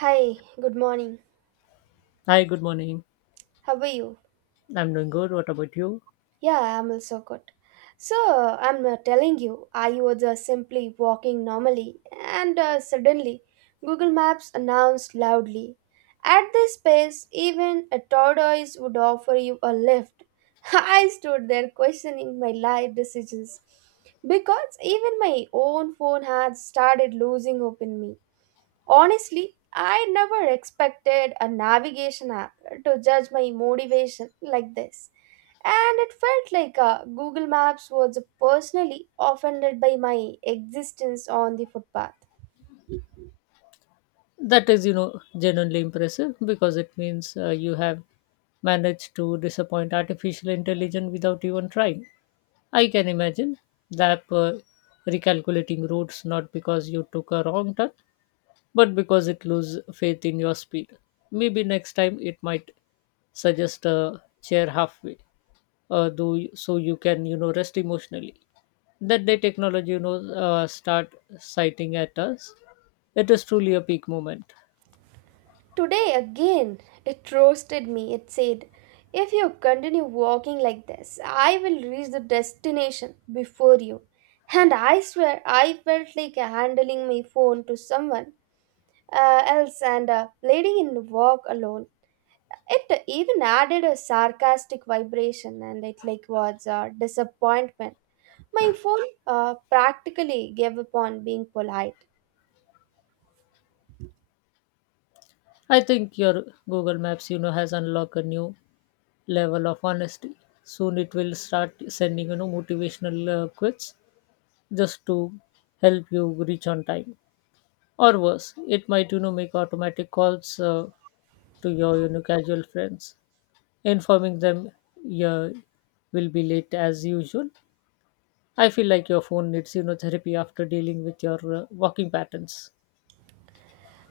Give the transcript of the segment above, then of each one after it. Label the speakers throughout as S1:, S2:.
S1: Hi, good morning.
S2: Hi, good morning.
S1: How are you?
S2: I'm doing good. What about you?
S1: Yeah, I'm also good. So, I'm telling you, I was simply walking normally, and suddenly, Google Maps announced loudly. At this space, even a tortoise would offer you a lift. I stood there questioning my life decisions because even my own phone had started losing hope in me. Honestly, I never expected a navigation app to judge my motivation like this. And it felt like Google Maps was personally offended by my existence on the footpath.
S2: That is, genuinely impressive because it means you have managed to disappoint artificial intelligence without even trying. I can imagine that recalculating routes not because you took a wrong turn, but because it lose faith in your speed. Maybe next time it might suggest a chair halfway, so you can, rest emotionally. That day, technology, start citing at us. It is truly a peak moment.
S1: Today, again, it roasted me. It said, if you continue walking like this, I will reach the destination before you. And I swear, I felt like handling my phone to someone else and letting it walk alone. It even added a sarcastic vibration and it like was a disappointment. My phone practically gave up on being polite.
S2: I think your Google Maps, has unlocked a new level of honesty. Soon it will start sending, motivational quotes just to help you reach on time. Or worse, it might, make automatic calls to your casual friends, informing them you will be late as usual. I feel like your phone needs therapy after dealing with your walking patterns.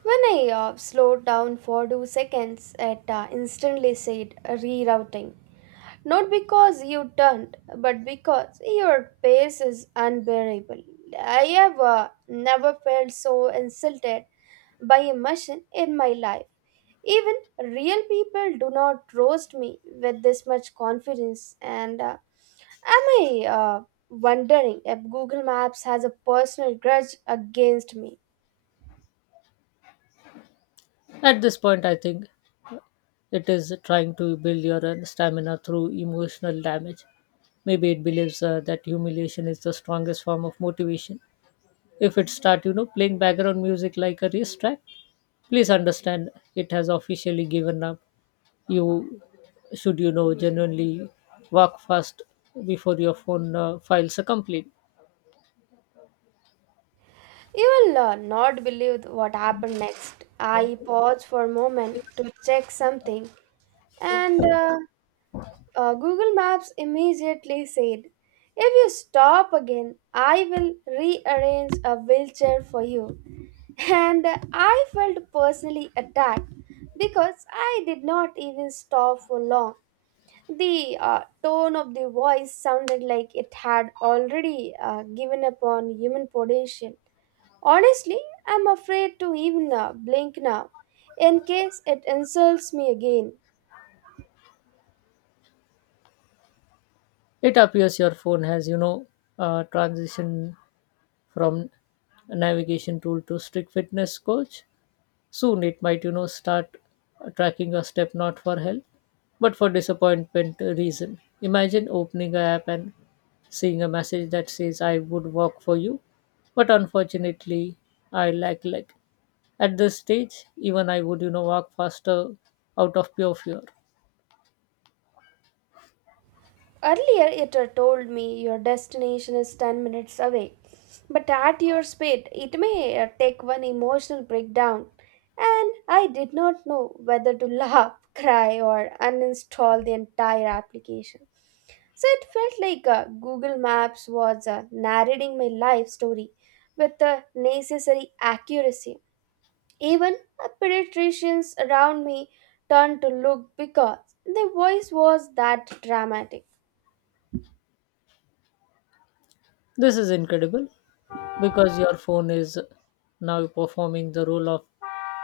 S1: When I slowed down for 2 seconds, it instantly said rerouting. Not because you turned, but because your pace is unbearable. I have never felt so insulted by a machine in my life. Even real people do not roast me with this much confidence. And am I wondering if Google Maps has a personal grudge against me?
S2: At this point, I think it is trying to build your stamina through emotional damage. Maybe it believes that humiliation is the strongest form of motivation. If it start playing background music like a race track, please understand it has officially given up. You should genuinely walk fast before your phone files a complaint.
S1: You will not believe what happened next. I paused for a moment to check something, and Google Maps immediately said, if you stop again, I will rearrange a wheelchair for you. And I felt personally attacked because I did not even stop for long. The tone of the voice sounded like it had already given up on human potential. Honestly, I'm afraid to even blink now in case it insults me again.
S2: It appears your phone has transition from navigation tool to strict fitness coach. Soon it might, start tracking a step not for health, but for disappointment reason. Imagine opening a app and seeing a message that says, I would walk for you, but unfortunately, I lack leg. At this stage, even I would, walk faster out of pure fear.
S1: Earlier, it had told me your destination is 10 minutes away, but at your speed, it may take one emotional breakdown. And I did not know whether to laugh, cry, or uninstall the entire application. So it felt like Google Maps was narrating my life story with the necessary accuracy. Even the pediatricians around me turned to look because their voice was that dramatic.
S2: This is incredible because your phone is now performing the role of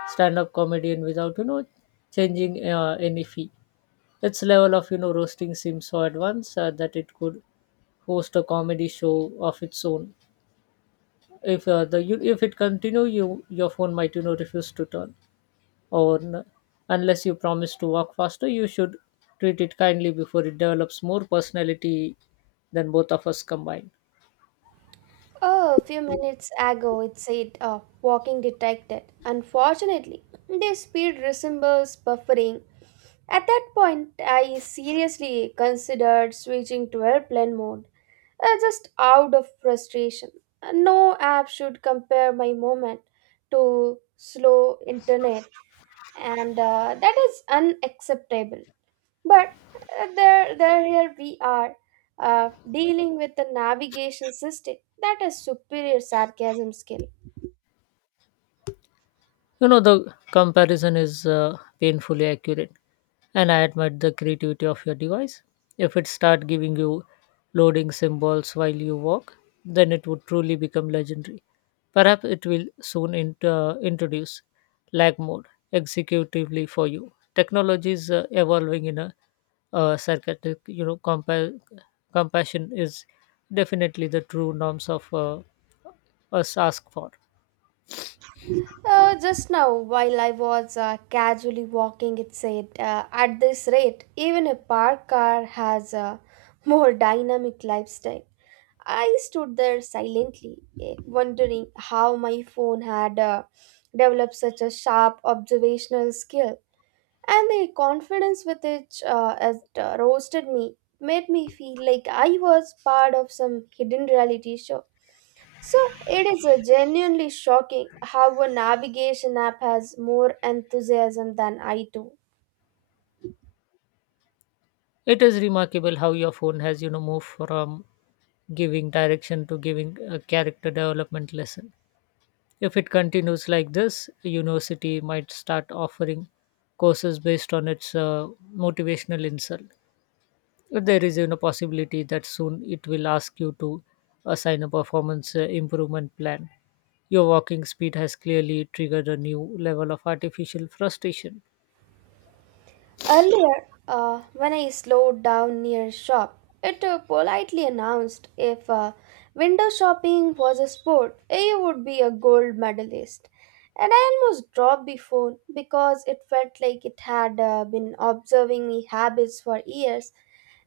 S2: stand-up comedian without changing any fee. Its level of roasting seems so advanced that it could host a comedy show of its own. If it continue, your phone might refuse to turn or n- unless you promise to walk faster. You should treat it kindly before it develops more personality than both of us combined.
S1: Oh, a few minutes ago it said walking detected. Unfortunately, the speed resembles buffering. At that point, I seriously considered switching to airplane mode, just out of frustration. No app should compare my moment to slow internet, and that is unacceptable, but there there here we are, uh, dealing with a navigation system that has superior sarcasm skill.
S2: You know, the comparison is painfully accurate, and I admire the creativity of your device. If it start giving you loading symbols while you walk, then it would truly become legendary. Perhaps it will soon introduce lag mode executively for you. Technology is evolving in a sarcastic, compassion is definitely the true norms of us ask for.
S1: Just now, while I was casually walking, it said, at this rate even a parked car has a more dynamic lifestyle. I stood there silently, wondering how my phone had developed such a sharp observational skill, and the confidence with which it roasted me made me feel like I was part of some hidden reality show. So it is genuinely shocking how a navigation app has more enthusiasm than I do.
S2: It is remarkable how your phone has, moved from giving direction to giving a character development lesson. If it continues like this, a university might start offering courses based on its motivational insult. There is, possibility that soon it will ask you to assign a performance improvement plan. Your walking speed has clearly triggered a new level of artificial frustration.
S1: Earlier, when I slowed down near a shop, it politely announced, if window shopping was a sport, I would be a gold medalist. And I almost dropped the phone because it felt like it had been observing me habits for years,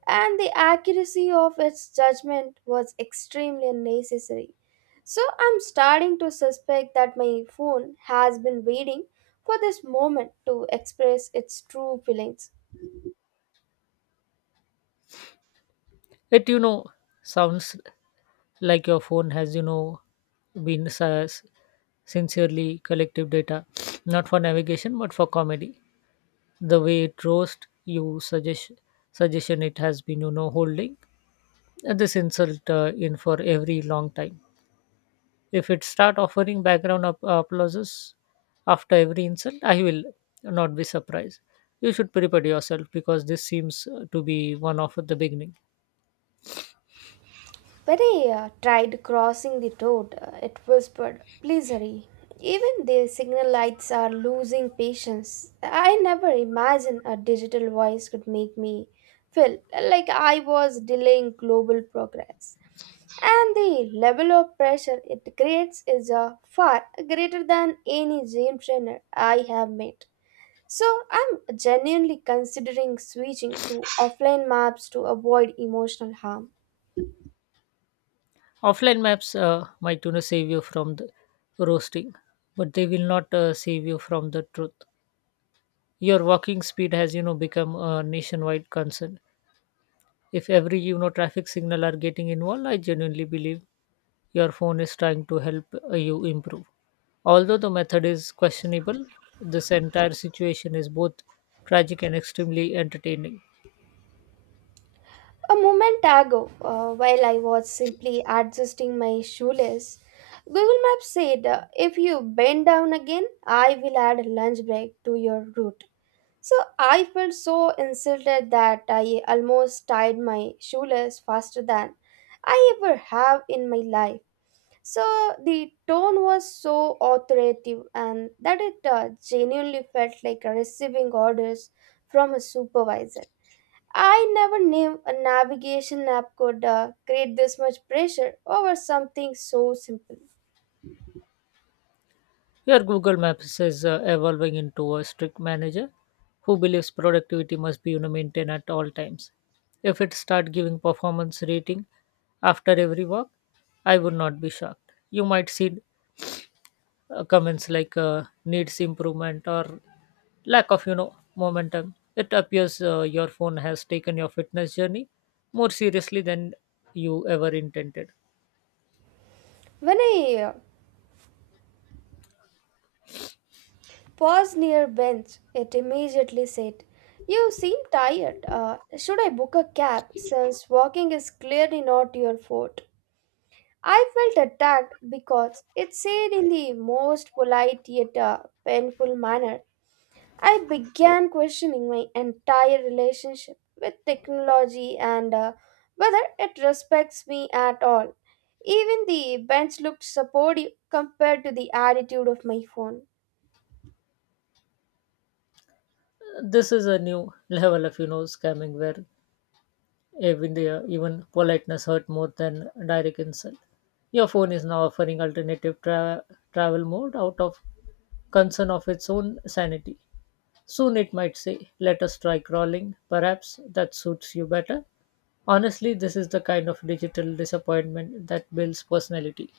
S1: and the accuracy of its judgment was extremely unnecessary. So I'm starting to suspect that my phone has been waiting for this moment to express its true feelings.
S2: It, sounds like your phone has been s- sincerely collective data not for navigation but for comedy. The way it roast you suggestion it has been holding this insult in for every long time. If it start offering background applauses after every insult, I will not be surprised. You should prepare yourself because this seems to be one of the beginning.
S1: When I tried crossing the road, it whispered, please hurry. Even the signal lights are losing patience. I never imagined a digital voice could make me feel like I was delaying global progress. And the level of pressure it creates is far greater than any gym trainer I have met. So I'm genuinely considering switching to offline maps to avoid emotional harm.
S2: Offline maps might save you from the roasting, but they will not save you from the truth. Your walking speed has become a nationwide concern. If every traffic signal are getting involved, I genuinely believe your phone is trying to help you improve. Although the method is questionable, this entire situation is both tragic and extremely entertaining.
S1: A moment ago, while I was simply adjusting my shoelace, Google Maps said, if you bend down again, I will add lunch break to your route. So I felt so insulted that I almost tied my shoelace faster than I ever have in my life. So the tone was so authoritative and that it genuinely felt like receiving orders from a supervisor. I never knew a navigation app could create this much pressure over something so simple.
S2: Your Google Maps is evolving into a strict manager who believes productivity must be, maintained at all times. If it start giving performance rating after every walk, I would not be shocked. You might see comments like needs improvement or lack of momentum. It appears your phone has taken your fitness journey more seriously than you ever intended.
S1: When I paused near a bench, it immediately said, you seem tired. Should I book a cab since walking is clearly not your forte? I felt attacked because it said in the most polite yet painful manner. I began questioning my entire relationship with technology and whether it respects me at all. Even the bench looked supportive compared to the attitude of my phone.
S2: This is a new level of scamming where even politeness hurt more than direct insult. Your phone is now offering alternative travel mode out of concern of its own sanity. Soon it might say, "Let us try crawling. Perhaps that suits you better." Honestly, this is the kind of digital disappointment that builds personality.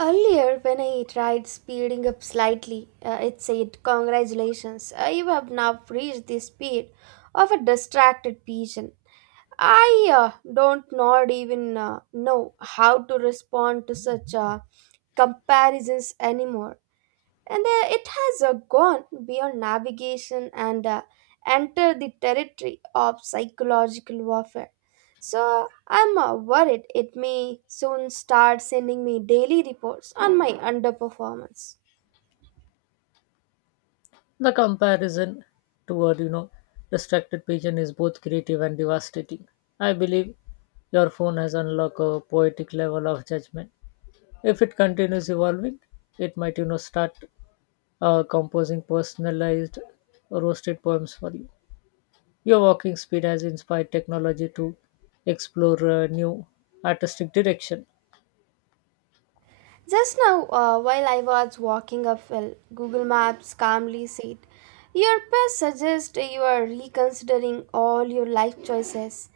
S1: Earlier, when I tried speeding up slightly, it said, congratulations, you have now reached the speed of a distracted pigeon. I don't not even know how to respond to such comparisons anymore. And it has gone beyond navigation and entered the territory of psychological warfare. So I'm worried it may soon start sending me daily reports on my underperformance.
S2: The comparison toward, distracted pigeon is both creative and devastating. I believe your phone has unlocked a poetic level of judgment. If it continues evolving, it might, start composing personalized roasted poems for you. Your walking speed has inspired technology to explore new artistic direction.
S1: Just now, while I was walking uphill, Google Maps calmly said, your past suggests you are reconsidering all your life choices.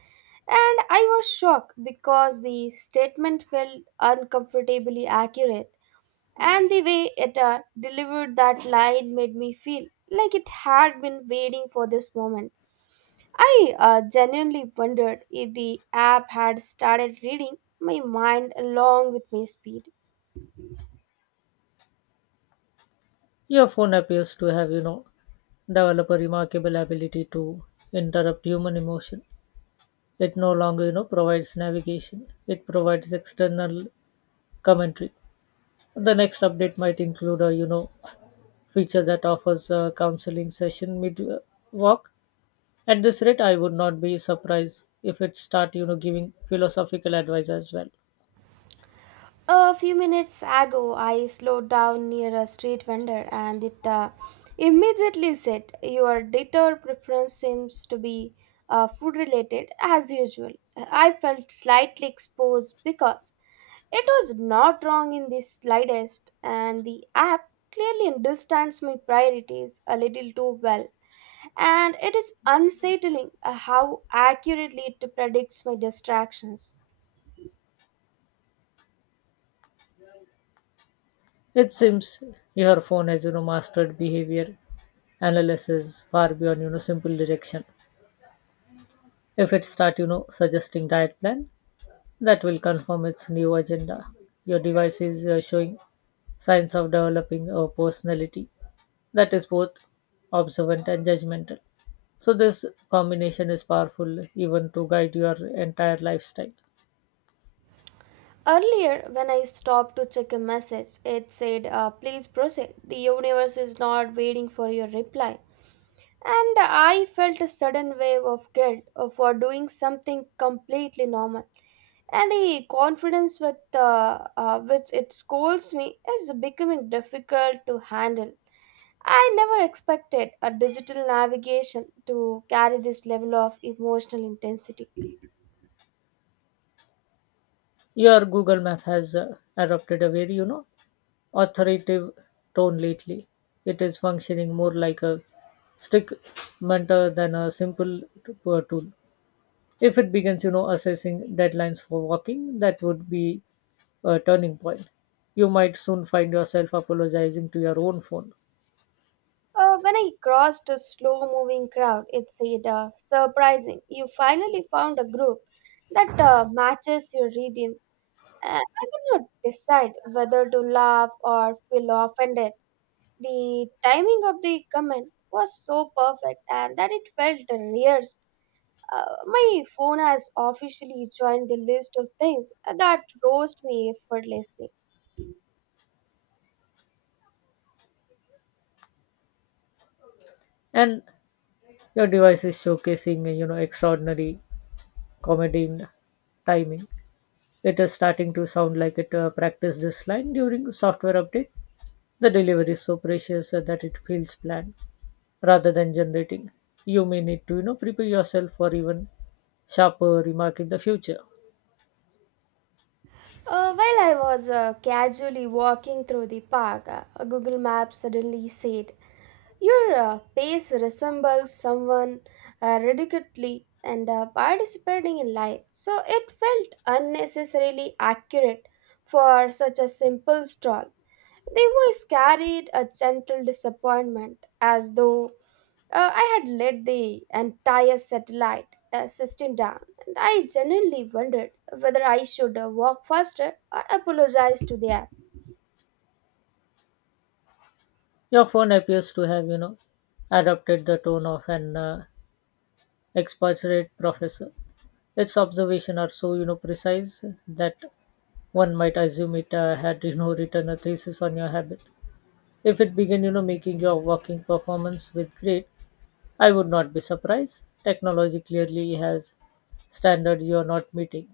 S1: And I was shocked because the statement felt uncomfortably accurate. And the way Etta delivered that line made me feel like it had been waiting for this moment. I genuinely wondered if the app had started reading my mind along with my speed.
S2: Your phone appears to have, developed a remarkable ability to interrupt human emotion. It no longer, provides navigation. It provides external commentary. The next update might include a, feature that offers a counseling session mid walk. At this rate, I would not be surprised if it start, giving philosophical advice as well.
S1: A few minutes ago, I slowed down near a street vendor and it immediately said, your data preference seems to be food related as usual. I felt slightly exposed because it was not wrong in the slightest, and the app clearly understands my priorities a little too well. And it is unsettling how accurately it predicts my distractions.
S2: It seems your phone has, mastered behavior analysis far beyond, simple direction. If it start, suggesting diet plan, that will confirm its new agenda. Your device is showing signs of developing a personality that is both observant and judgmental. So this combination is powerful even to guide your entire lifestyle.
S1: Earlier, when I stopped to check a message, it said, please proceed. The universe is not waiting for your reply. And I felt a sudden wave of guilt for doing something completely normal. And the confidence with which it scolds me is becoming difficult to handle. I never expected a digital navigation to carry this level of emotional intensity.
S2: Your Google Map has adopted a very, authoritative tone lately. It is functioning more like a strict mentor than a simple tool. If it begins, assessing deadlines for walking, that would be a turning point. You might soon find yourself apologizing to your own phone,
S1: When I crossed a slow moving crowd, it said, surprising, you finally found a group that matches your rhythm. I could not decide whether to laugh or feel offended. The timing of the comment was so perfect and that it felt rehearsed. My phone has officially joined the list of things that roast me effortlessly.
S2: and your device is showcasing, extraordinary comedy in timing. It is starting to sound like it practiced this line during software update. The delivery is so precious that it feels planned rather than generating. You may need to, prepare yourself for even sharper remark in the future.
S1: While I was casually walking through the park, Google Maps suddenly said, your pace resembles someone ridiculously and participating in life. So it felt unnecessarily accurate for such a simple stroll. The voice carried a gentle disappointment, as though I had let the entire satellite system down, and I genuinely wondered whether I should walk faster or apologize to the app.
S2: Your phone appears to have, adopted the tone of an expert professor. Its observations are so, precise that one might assume it had, written a thesis on your habit. If it began, making your working performance with grade, I would not be surprised. Technology clearly has standards you are not meeting.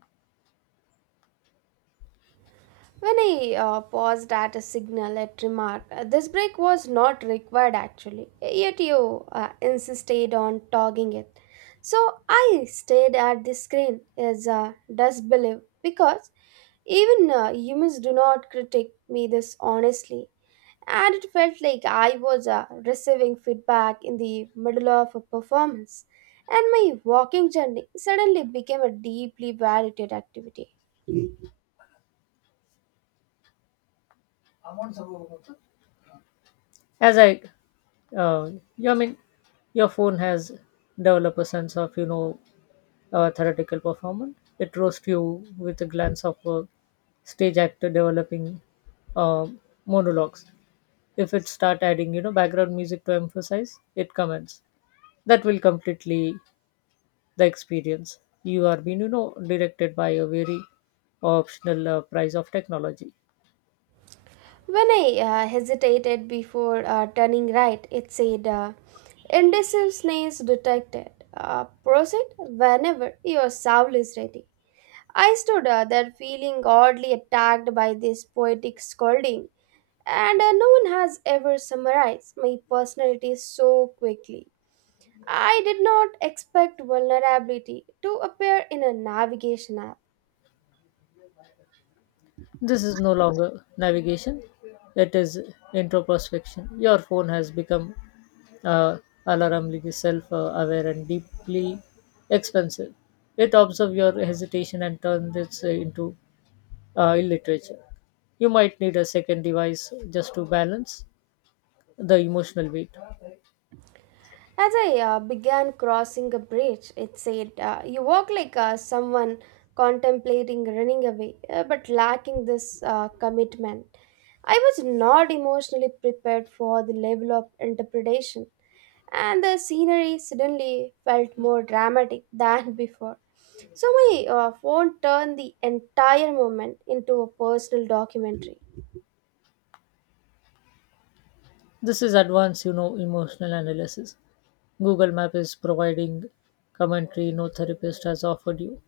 S1: When I paused at a signal, it remarked, this break was not required actually, yet you insisted on toggling it. So I stared at the screen as a disbelief because even humans do not critique me this honestly, and it felt like I was receiving feedback in the middle of a performance, and my walking journey suddenly became a deeply valued activity.
S2: As I, uh, I mean, your phone has developed a sense of theoretical performance. It roasts you with a glance of a stage actor developing uh, monologues. If it start adding background music to emphasize, it comments. That will completely the experience. You are being directed by a very optional price of technology.
S1: When I hesitated before turning right, it said, indecisiveness detected. Proceed whenever your soul is ready. I stood there feeling oddly attacked by this poetic scolding, and no one has ever summarized my personality so quickly. I did not expect vulnerability to appear in a navigation app.
S2: This is no longer navigation, it is introspection. Your phone has become uh, alarmingly self aware and deeply expensive. It observes your hesitation and turns it into literature. You might need a second device just to balance the emotional weight.
S1: As I began crossing a bridge, it said, you walk like someone contemplating running away, but lacking this commitment. I was not emotionally prepared for the level of interpretation, and the scenery suddenly felt more dramatic than before. So my phone turned the entire moment into a personal documentary.
S2: This is advanced, emotional analysis. Google Map is providing commentary no therapist has offered you.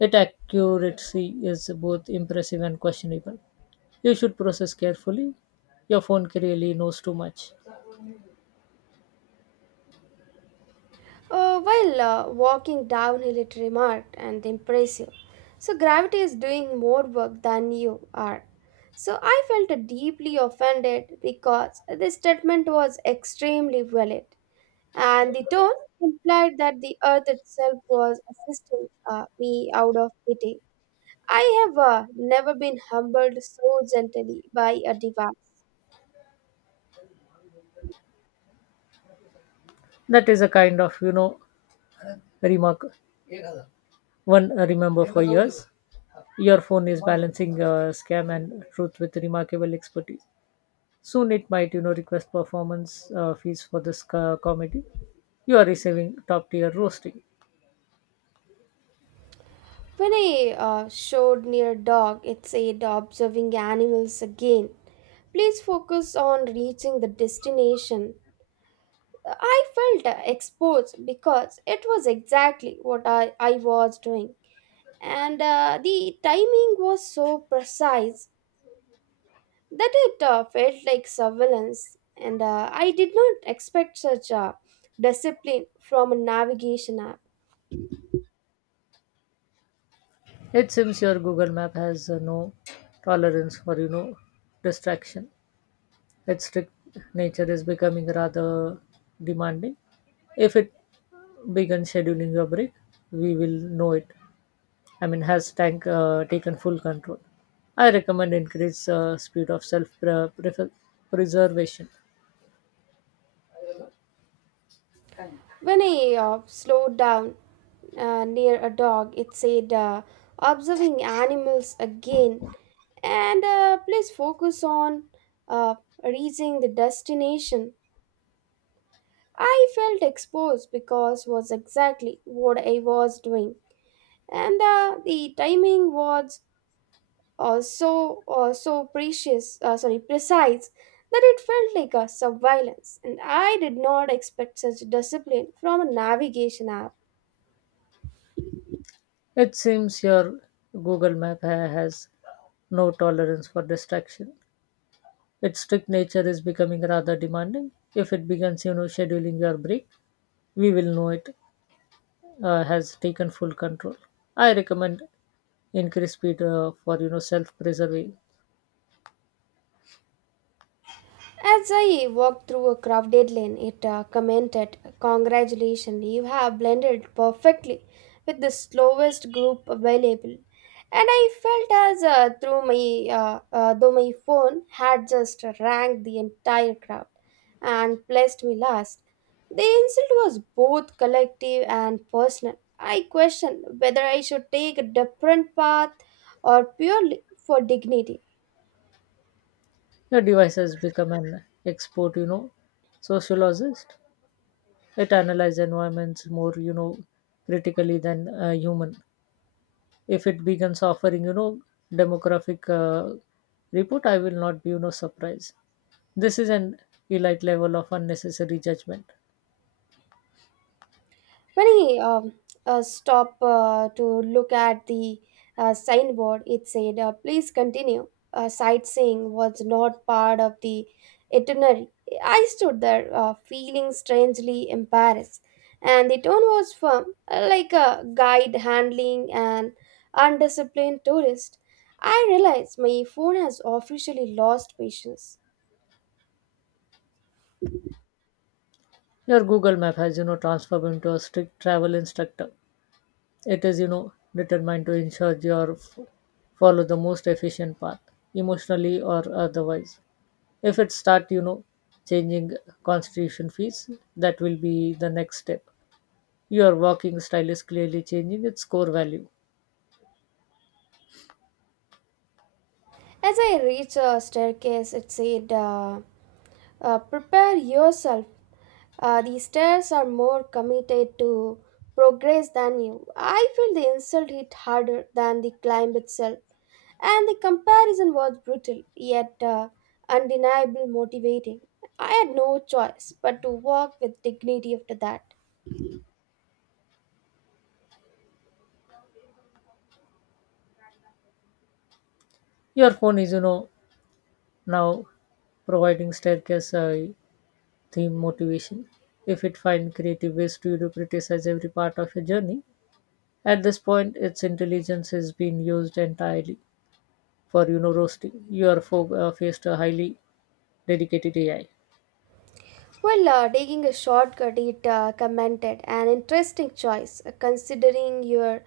S2: Its accuracy is both impressive and questionable. You should process carefully. Your phone really knows too much.
S1: While walking downhill, it remarked and impressive. So gravity is doing more work than you are. So I felt deeply offended because this statement was extremely valid, and the tone implied that the earth itself was assisting me out of pity. I have never been humbled so gently by a device.
S2: That is a kind of, remark one remember for years. Your phone is balancing scam and truth with remarkable expertise. Soon it might, request performance fees for this comedy. You are receiving top tier roasting.
S1: When I showed near dog, it said observing animals again. Please focus on reaching the destination. I felt exposed because it was exactly what I was doing. And the timing was so precise that it felt like surveillance. And I did not expect such discipline from a navigation app.
S2: It seems your Google Map has no tolerance for, distraction. Its strict nature is becoming rather demanding. If it begins scheduling your break, we will know it. I mean, has tank taken full control? I recommend increase speed of self preservation.
S1: When I slowed down, near a dog. It said, observing animals again and please focus on uh, reaching the destination. I felt exposed because was exactly what I was doing, and the timing was so precise, that it felt like a surveillance, and I did not expect such discipline from a navigation app.
S2: It seems your Google Map has no tolerance for distraction. Its strict nature is becoming rather demanding. If it begins, scheduling your break, we will know it. Has taken full control. I recommend increase speed for self preserving.
S1: As I walked through a crowded lane, it commented, "Congratulations, you have blended perfectly with the slowest group available." And I felt as though my phone had just ranked the entire crowd and placed me last. The insult was both collective and personal. I questioned whether I should take a different path or purely for dignity.
S2: Your device has become an expert sociologist. It analyzes environments more critically than a human. If it begins offering demographic report, I will not be surprised. This is an elite level of unnecessary judgment.
S1: When he stopped to look at the signboard, it said, "Please continue. Sightseeing was not part of the itinerary." I stood there feeling strangely embarrassed, and the tone was firm, like a guide handling an undisciplined tourist. I realized my phone has officially lost patience.
S2: Your Google Map has transformed into a strict travel instructor. It is, determined to ensure you are follow the most efficient path, emotionally or otherwise. If it start, changing constitution fees, that will be the next step. Your walking style is clearly changing its core value.
S1: As I reached a staircase, it said, "Prepare yourself. The stairs are more committed to progress than you." I feel the insult hit harder than the climb itself, and the comparison was brutal yet undeniably motivating. I had no choice but to walk with dignity after that.
S2: Your phone is, now providing staircase theme motivation. If it find creative ways to, criticize every part of your journey, at this point its intelligence is being used entirely for roasting. Your faced a highly dedicated AI.
S1: Well, taking a shortcut, it commented, "An interesting choice considering your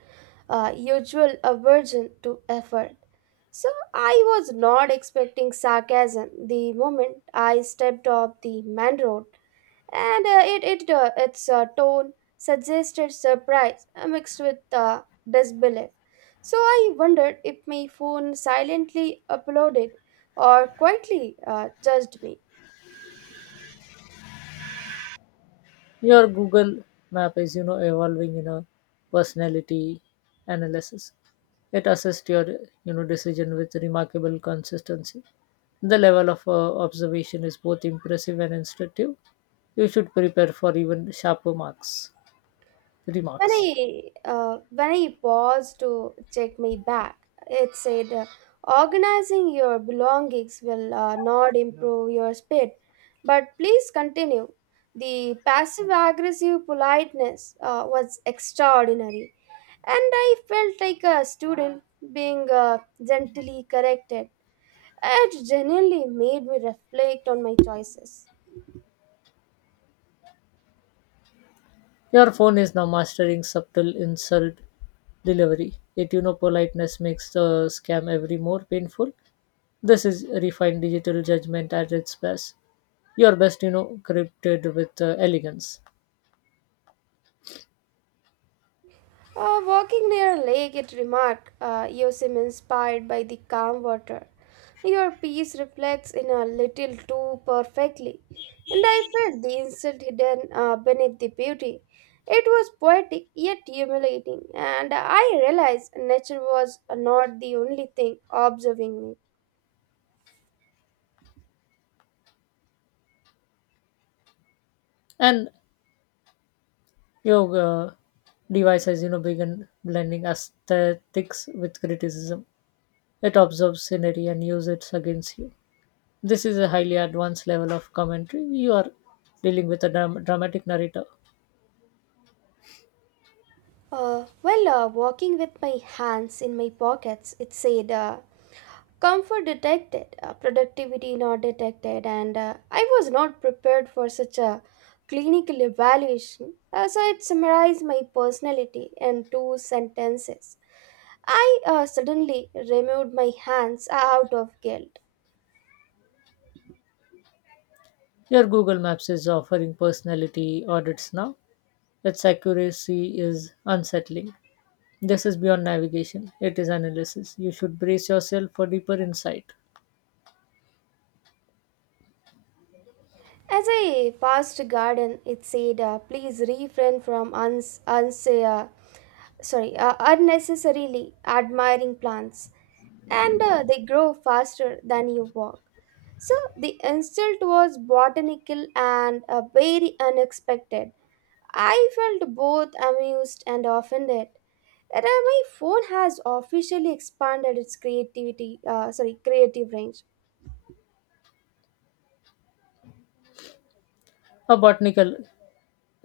S1: usual aversion to effort." So I was not expecting sarcasm the moment I stepped off the main road, and it, it its tone suggested surprise mixed with disbelief. So I wondered if my phone silently applauded or quietly judged me.
S2: Your Google Map is evolving in a personality analysis. It assists your decision with remarkable consistency. The level of observation is both impressive and instructive. You should prepare for even sharper marks
S1: When
S2: remarks.
S1: I when I paused to check my bag, it said, "Organizing your belongings will not improve your speed, but please continue." The passive-aggressive politeness was extraordinary, and I felt like a student being gently corrected. It genuinely made me reflect on my choices.
S2: Your phone is now mastering subtle insult delivery. Yet politeness makes the scam every more painful. This is refined digital judgment at its best. Your best, crypted with elegance.
S1: Walking near a lake, it remarked, "You seem inspired by the calm water. Your peace reflects in a little too perfectly." And I felt the insult hidden beneath the beauty. It was poetic yet humiliating, and I realized nature was not the only thing observing me.
S2: And your device has, begun blending aesthetics with criticism. It observes scenery and uses it against you. This is a highly advanced level of commentary. You are dealing with a dramatic narrator.
S1: Walking with my hands in my pockets, it said, "Comfort detected, productivity not detected," and I was not prepared for such a clinical evaluation. So it summarized my personality in two sentences. I suddenly removed my hands out of guilt.
S2: Your Google Maps is offering personality audits now. Its accuracy is unsettling. This is beyond navigation, it is analysis. You should brace yourself for deeper insight.
S1: As I passed a garden, it said, "Please refrain from unnecessarily admiring plants, and they grow faster than you walk." So the insult was botanical and very unexpected. I felt both amused and offended. That my phone has officially expanded its creative range.
S2: A botanical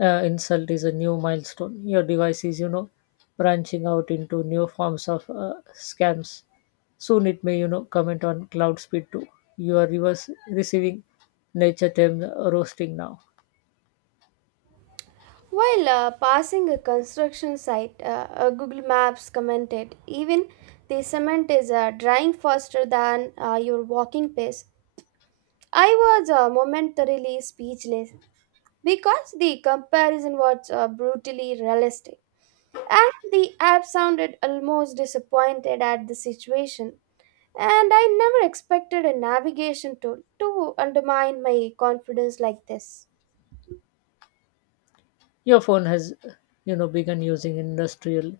S2: insult is a new milestone. Your device is, branching out into new forms of scams. Soon it may, comment on cloud speed too. You are reverse receiving nature term roasting now.
S1: While passing a construction site, Google Maps commented, "Even the cement is drying faster than your walking pace." I was momentarily speechless because the comparison was brutally realistic. And the app sounded almost disappointed at the situation, and I never expected a navigation tool to undermine my confidence like this.
S2: Your phone has, begun using industrial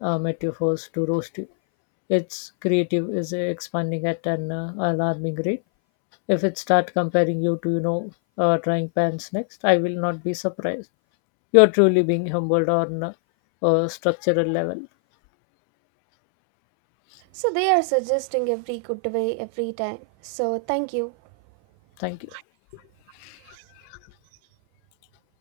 S2: metaphors to roast you. Its creative is expanding at an alarming rate. If it start comparing you to trying pans next, I will not be surprised. You are truly being humbled on a structural level.
S1: So they are suggesting every good way every time. So thank you.
S2: Thank you.